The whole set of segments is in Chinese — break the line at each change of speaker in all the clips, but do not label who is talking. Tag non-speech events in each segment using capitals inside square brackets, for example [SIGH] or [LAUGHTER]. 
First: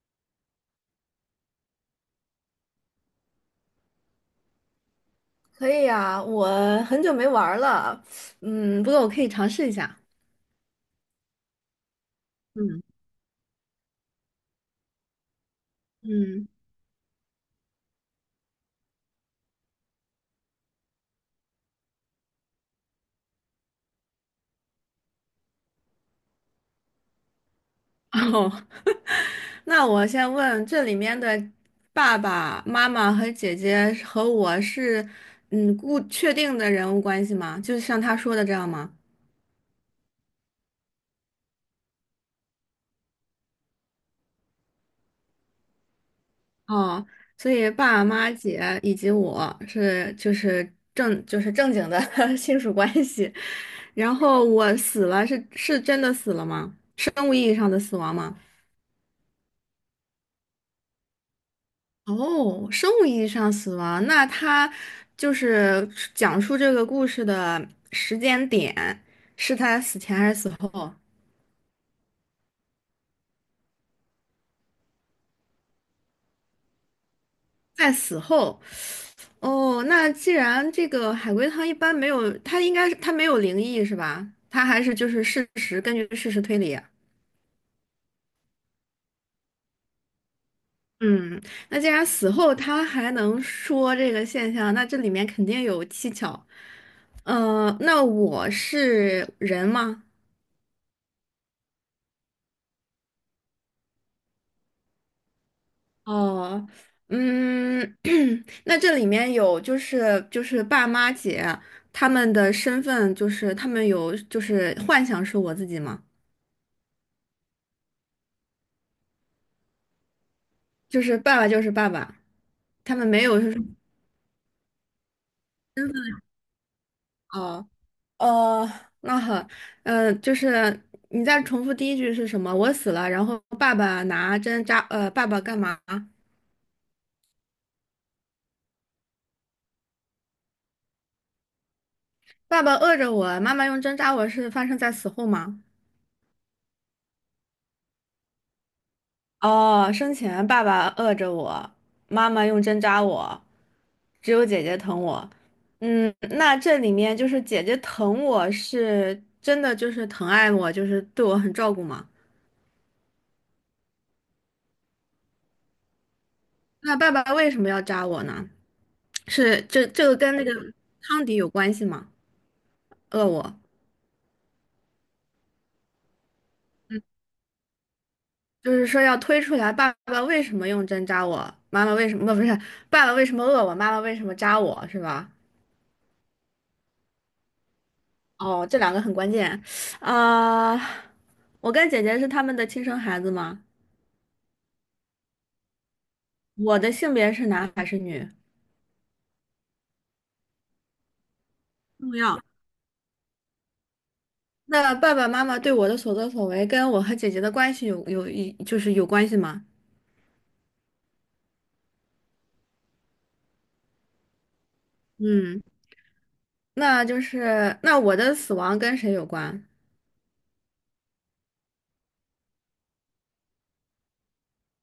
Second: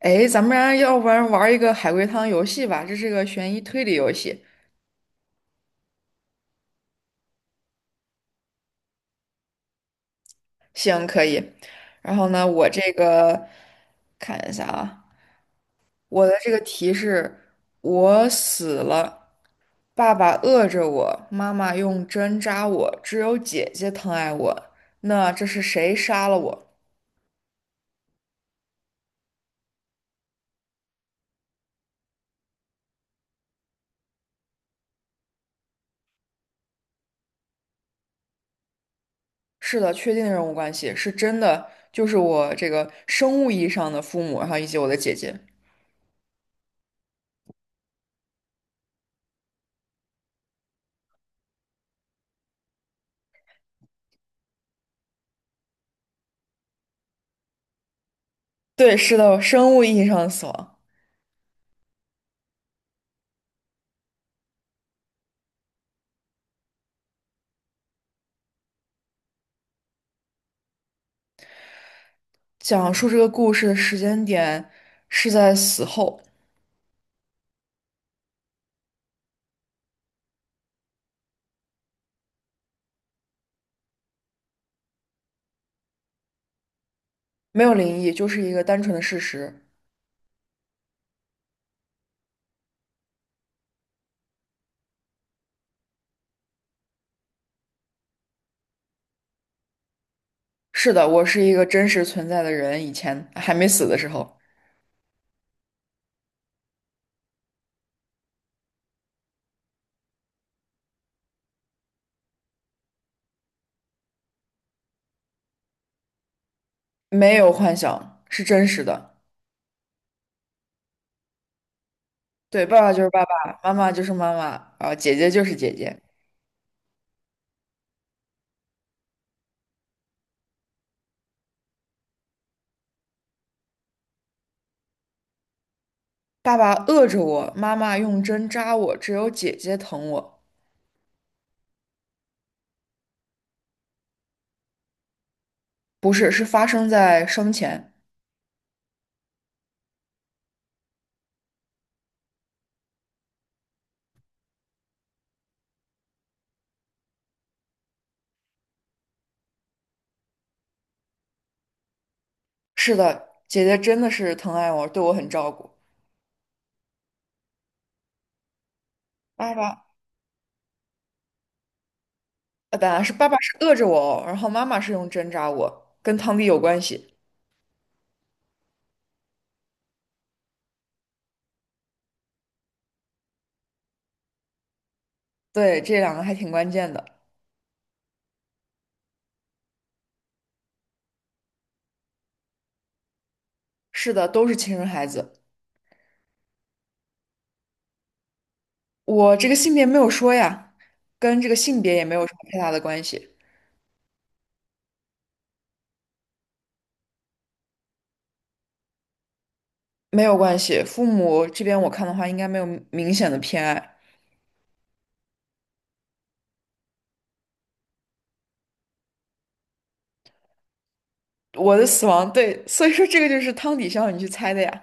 哎，咱们俩要不然玩一个海龟汤游戏吧，这是个悬疑推理游戏。
可以呀，我很久没玩儿了，不过我可以尝试一下。
行，可以。然后呢，我
嗯
这个看一下啊，我的
嗯，
这个题是：我死了，爸爸饿着我，妈妈用针扎我，只有姐姐疼爱我。那这是谁杀了我？
[LAUGHS] 哦，那我先问，这里面的爸爸妈妈和姐姐和我是确定的人物关系吗？就是像他说的这样吗？
是的，确定人物关系是真的，就是我这个生物意义上的父母，然后以及我的姐姐。
哦，所以爸爸妈妈姐以及我是就是正就是正经的 [LAUGHS] 亲属关系，然后我死了是真的死了吗？生物意义上的死亡吗？
对，是的，生物意义上的死亡。
哦，生物意义上死亡，那他就是讲述这个故事的时间点，是他死前还是死后？
讲述这个故事的时间点是在死后，
在死后。哦，那既然这个海龟汤一般没有，它应该是它没有灵异是吧？它还是就是事实，根据事实推理啊。
没有灵异，就是一个单纯的事实。
嗯，那既然死后他还能说这个现象，那这里面肯定有蹊跷。那我是人吗？
是的，我是一个真实存在的人，以前还没死的时候，
哦，嗯，[CLEARS THROAT] 那这里面有就是爸妈姐他们的身份，就是他们有就是幻想是我自己吗？
没有幻想，是真实的。
就是爸爸就是爸爸，
对，爸爸
他
就
们
是爸
没有就
爸，
是
妈妈就是妈妈，啊，姐姐就是姐
身
姐。
份哦哦，那好，呃，就是你再重复第一句是什么？我死了，然后爸爸拿针扎，爸爸干嘛？
爸爸饿着我，妈妈用针扎我，只有姐姐疼我。
爸爸饿着我，妈妈用针扎我是发生在死后吗？
不是，是发生在生前。
哦，生前爸爸饿着我，妈妈用针扎我，只有姐姐疼我。嗯，那这里面就是姐姐疼我是真的就是疼爱我，就是对我很照顾吗？
是的，姐姐真的是疼爱我，对我很照顾。
那爸爸为什么要扎我呢？
爸
是
爸。
这个跟那个汤底有关系吗？
啊，本来是
饿
爸爸是
我，
饿着我哦，然后妈妈是用针扎我，跟汤底有关系。
就是说要推出来爸爸为什么用针扎我，妈妈为什么不不是爸爸为什么饿我，妈妈为什么扎我是吧？
对，这两个还挺关键的。
哦，这两个很关键啊，我跟姐姐是他们的亲生孩子吗？
是的，都是亲生孩子。
我的性别是男还是女？
我这个性别没有说呀，跟这个性别也没
重
有什
要。
么太大的关系，
那爸爸妈妈对我的所作所为跟我和姐姐的关系有有一就是有关系吗？
没有关系。父母这边我看的话，应该没有明显的偏爱。
嗯，那我的死亡跟谁有关？
我的死亡，对，所以说这个就是汤底需要你去猜的呀。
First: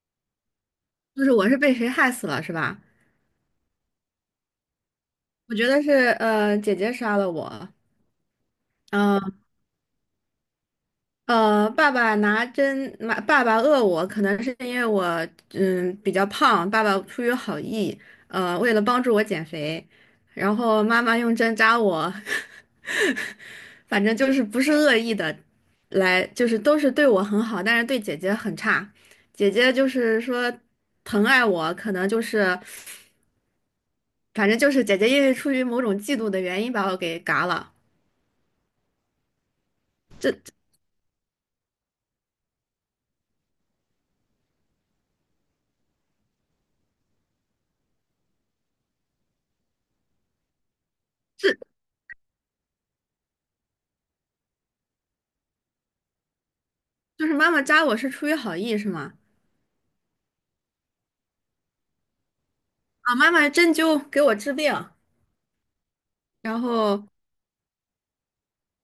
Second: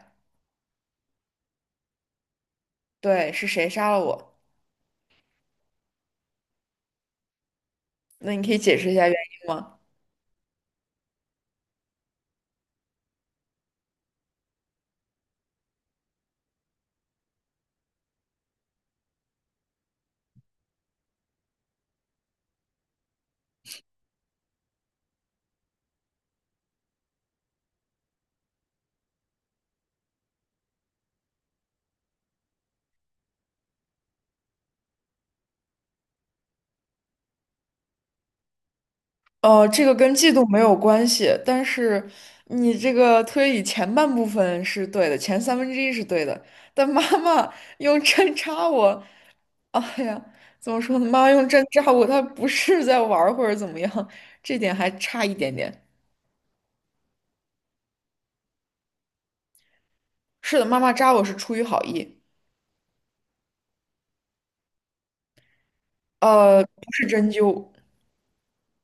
就是我是被谁害死了是吧？
对，是谁杀了我？
我觉得是姐姐杀了我，
那你可以解释一下原
嗯。
因吗？
爸爸拿针，妈，爸爸饿我，可能是因为我比较胖，爸爸出于好意，为了帮助我减肥，然后妈妈用针扎我，[LAUGHS] 反正就是不是恶意的，来就是都是对我很好，但是对姐姐很差，姐姐就是说疼爱我，可能就是反正就是姐姐因为出于某种嫉妒的原因把我给嘎了，
这个跟季度
这
没有关系，但是你这个推理前半部分是对的，前三分之一是对的，但妈妈用针扎我，哎呀，怎么说呢？妈妈用针
这
扎我，她不是在玩儿或者怎么样，这点还差一点点。
就是妈妈扎我是出于好意是吗？
是的，妈妈扎我是出于好意，
啊，妈妈针灸给我治病，然
不
后
是针灸，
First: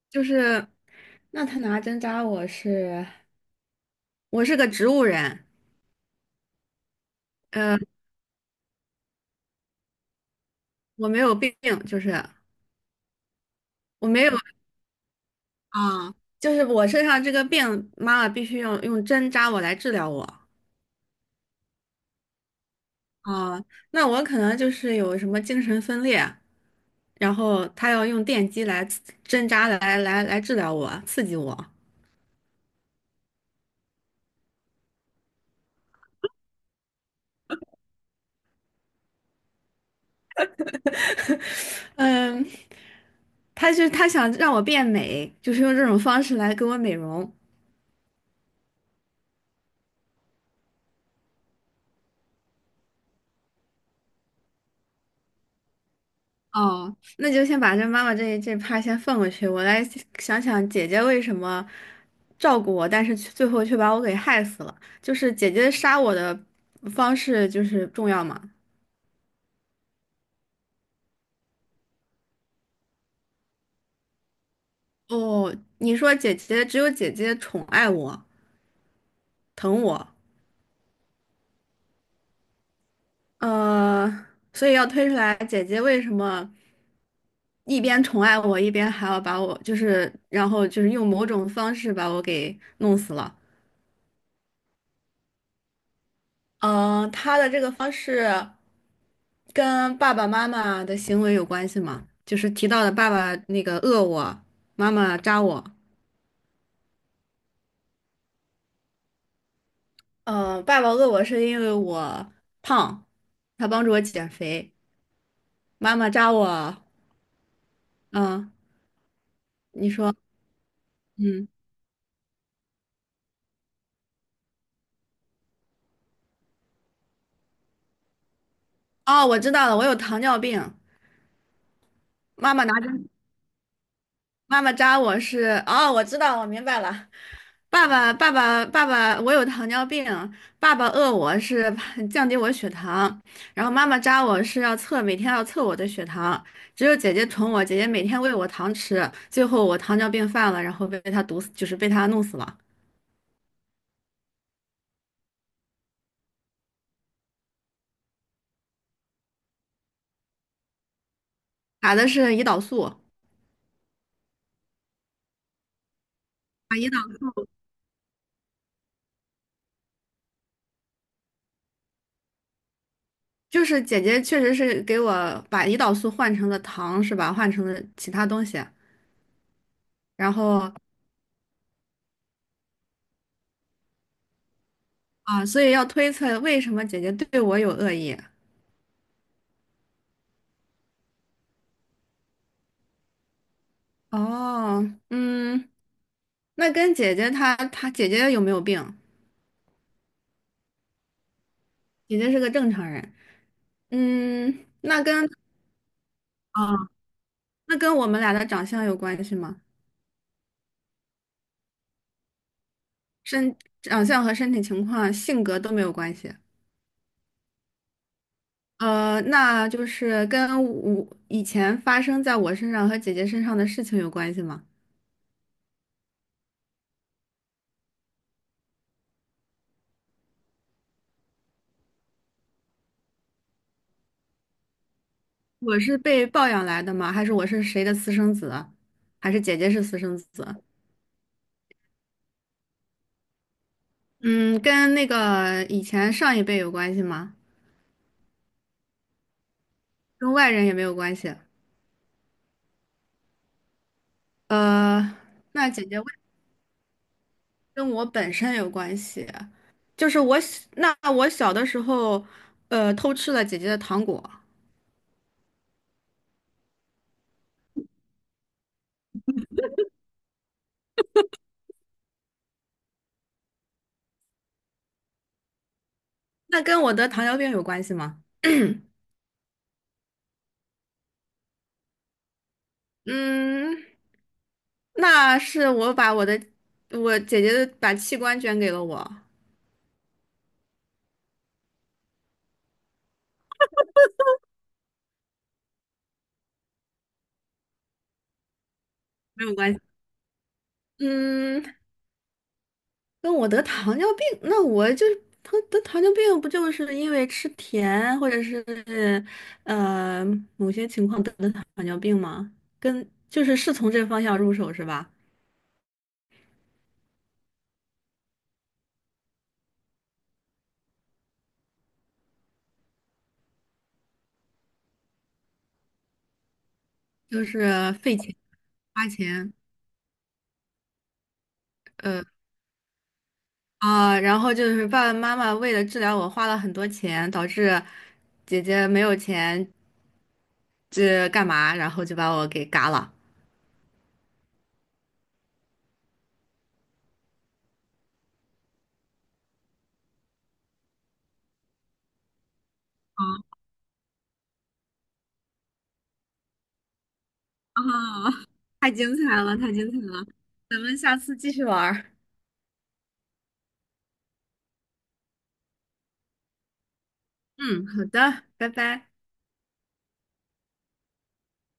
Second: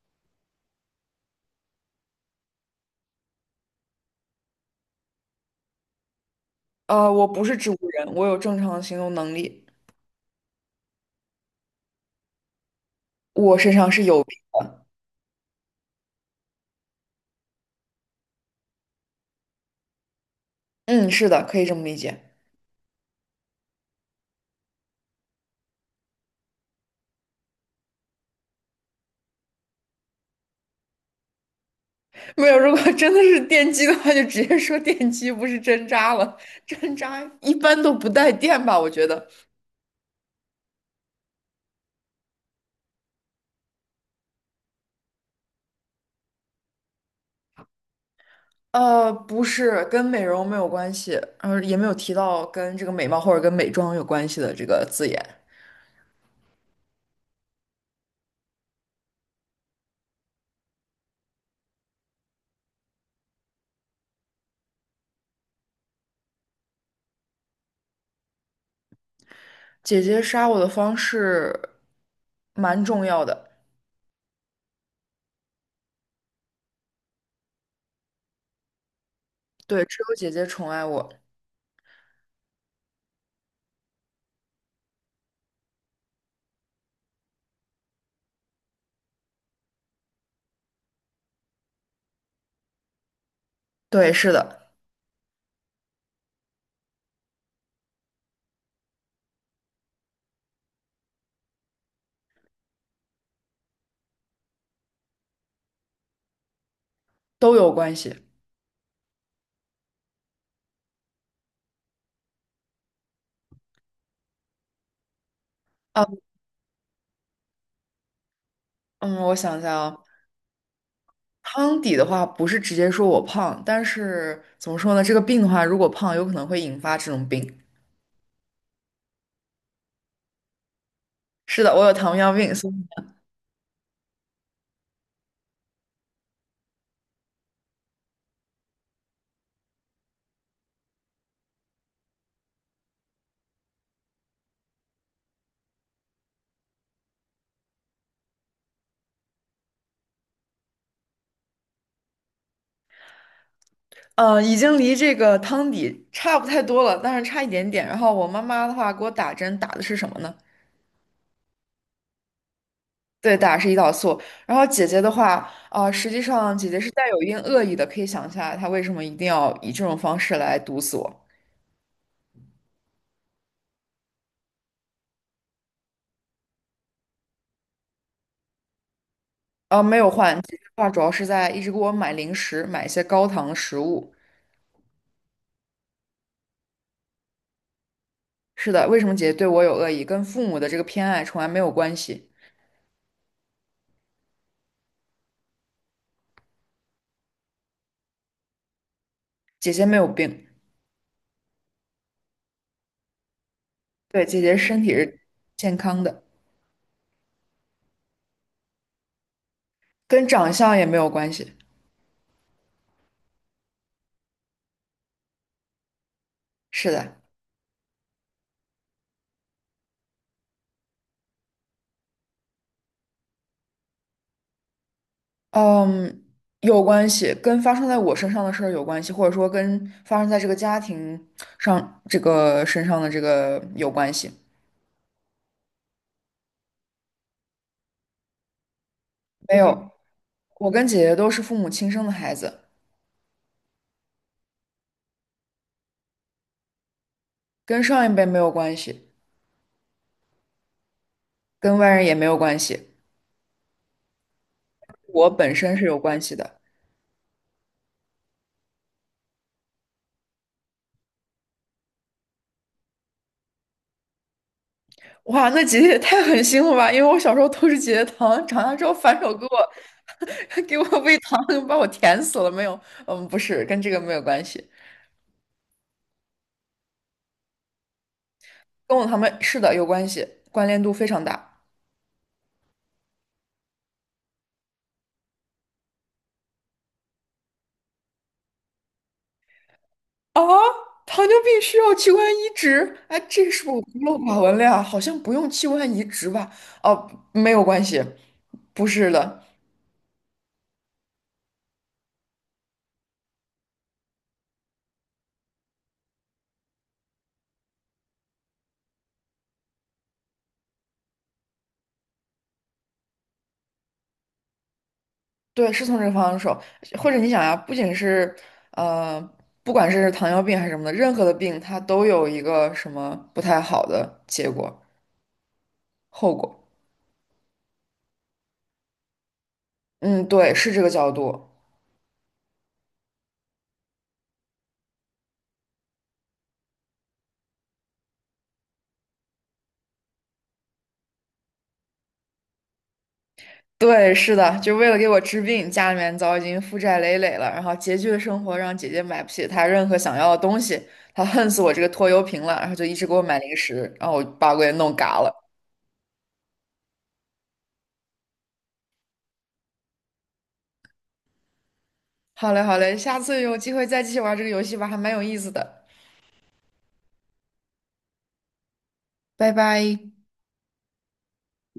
就是，那他拿针扎我是，我是个植物人，
我不是植
呃，
物人，我有正常的行动能力，
我没有病，就是
我身上是
我没
有
有
病。
啊，就是我身上这个病，妈妈必须用针扎我来治疗我
嗯，是的，可以这么理解。
啊，那我可能就是有什么精神分裂，然后他要用电击针扎来治疗我，刺激我，
[LAUGHS] 没有，如果 [LAUGHS] 真的是电击的话，就直接说电击，不是针扎了。针扎一般都不带电吧？我觉得，
[LAUGHS] 嗯，他就他想让我变美，就是用这种方式来给我美容。
不是，跟美容没有关系，也没有提到跟这个美貌或者跟美妆有关系的这个字眼。
哦，那就先把这妈妈这趴先放过去，我来想想姐姐为什么照顾我，但是却最后却把我给害死了。就是姐姐杀我的方式就是重要嘛。
姐姐杀我的方式蛮重要的，
哦，你说姐姐只有姐姐宠爱我、疼
对，只
我，
有姐姐宠爱我，
呃，所以要推出来姐姐为什么一边宠爱我，一边还要把我就是，然后就是用某种方式把我给弄死了。
对，是的，
嗯，他的这个方式跟爸爸妈妈的行为有关系吗？就是提到的爸爸那个饿我，妈妈扎我。
都有关系。
嗯，爸爸饿我是因为我胖，他帮助我减肥。妈
啊，
妈扎我，嗯，
嗯，我想一下
你
啊。
说，嗯，
胖底的话，不是直接说我胖，但是怎么说呢？这个病的话，如果胖，有可能会引发这种病。
哦，我知道了，我有糖尿病。
是的，我有糖尿病，
妈妈
所以
拿针妈妈扎我是，哦，我知道，我明白了。爸爸，我有糖尿病，爸爸饿我是 [LAUGHS] 降低我血糖，然后妈妈扎我是要测，每天要测我的血糖。只有姐姐宠我，姐姐每天喂我糖吃，最后我糖尿病犯了，然后被她毒死，就是被她弄死了。
已经离这个汤底差不太多了，但是差一点点。然后我妈妈的话给我打针，打的是什么呢？
打的是胰岛素，
对，打的是胰岛素。然后姐姐的话，啊、实际上姐
把
姐
胰
是带
岛
有一定恶意的，可以想一下来她为什么一定要以这种方式来毒死我。
就是姐姐确实是给我把胰岛素换成了糖，是吧？换成了其他东西，
啊，没有
然
换，姐姐
后
的话主要是在一直给我买零食，买一些高糖的食物。
啊，所以要推测为什么姐姐对我有恶意。
是的，为什么姐姐对我有恶意，跟父母的这个偏爱从来没有关系。
哦，嗯，那跟姐姐她她姐姐有没有病？
姐姐没有病，
姐姐是个正常人。
对，姐姐
嗯，
身体
那
是
跟
健康的。
啊，那跟我们俩的长相有关系吗？
跟长相也没有关系。
身长相和身体情况、性格都没有关系。
是的，
呃，那就是跟我以前发生在我身上和姐姐身上的事情有关系吗？
嗯，有关系，跟发生在我身上的事儿有关系，或者说跟发生在这个家庭上这个身上的这个有关系。
我是被抱养来的吗？还是我是谁的私生子？还是姐
没有，
姐是
嗯
私生子？
我跟姐姐都是父母亲生的孩子，
嗯，跟那个以前上一辈有关系吗？
跟上一辈没有关系，
跟外人也没有关系。
跟外人也没有关系，
呃，
我本
那
身
姐
是有
姐为什
关
么
系的。
跟我本身有关系，就是我小的时候，偷吃了姐姐的糖果，
哇，那姐姐也太狠心了吧！因为我小时候偷吃姐姐糖，长大之后反手给我 [LAUGHS] 给我喂糖，把我甜死了。没有，嗯，不是，跟这个没有关系。
那跟我得糖尿病有关系吗？
跟我他们是的有关系，关联度非常大。
嗯，那是我姐姐的把器官捐给了我，
啊，糖尿病需要器官移植？哎，这是不是我孤陋寡文了呀？好像不用器官移植吧？哦，没有关系，不是的，
没有关系。嗯，跟我得糖尿病，那我就是得糖尿病，不就是因为吃甜或者是呃某些情况得的糖尿病吗？跟就是是从这方向入手是吧？
对，是从这个方向说。或者你想呀，不仅是呃，不管是糖尿病还是什么的，任何的病它都有一个什么不太好的结果后果。
就是费钱花钱，
嗯，对，是这个角度。
呃啊，然后就是爸爸妈妈为了治疗我花了很多钱，导致姐姐没有钱这干嘛，然后就把我给嘎了。
对，是的，就为了给我治病，家里面早已经负债累累了，然后拮据的生活让姐姐买不起她任何想要的东西，她恨死我这个拖油瓶了，然后就一直给我买零食，然后我把我给弄嘎了。
啊，太精彩了，太精彩了，咱们下次继续玩儿
好嘞，好嘞，下次有机会再继续玩这个游戏吧，还蛮有意思的，
嗯，好的，拜拜。
拜拜。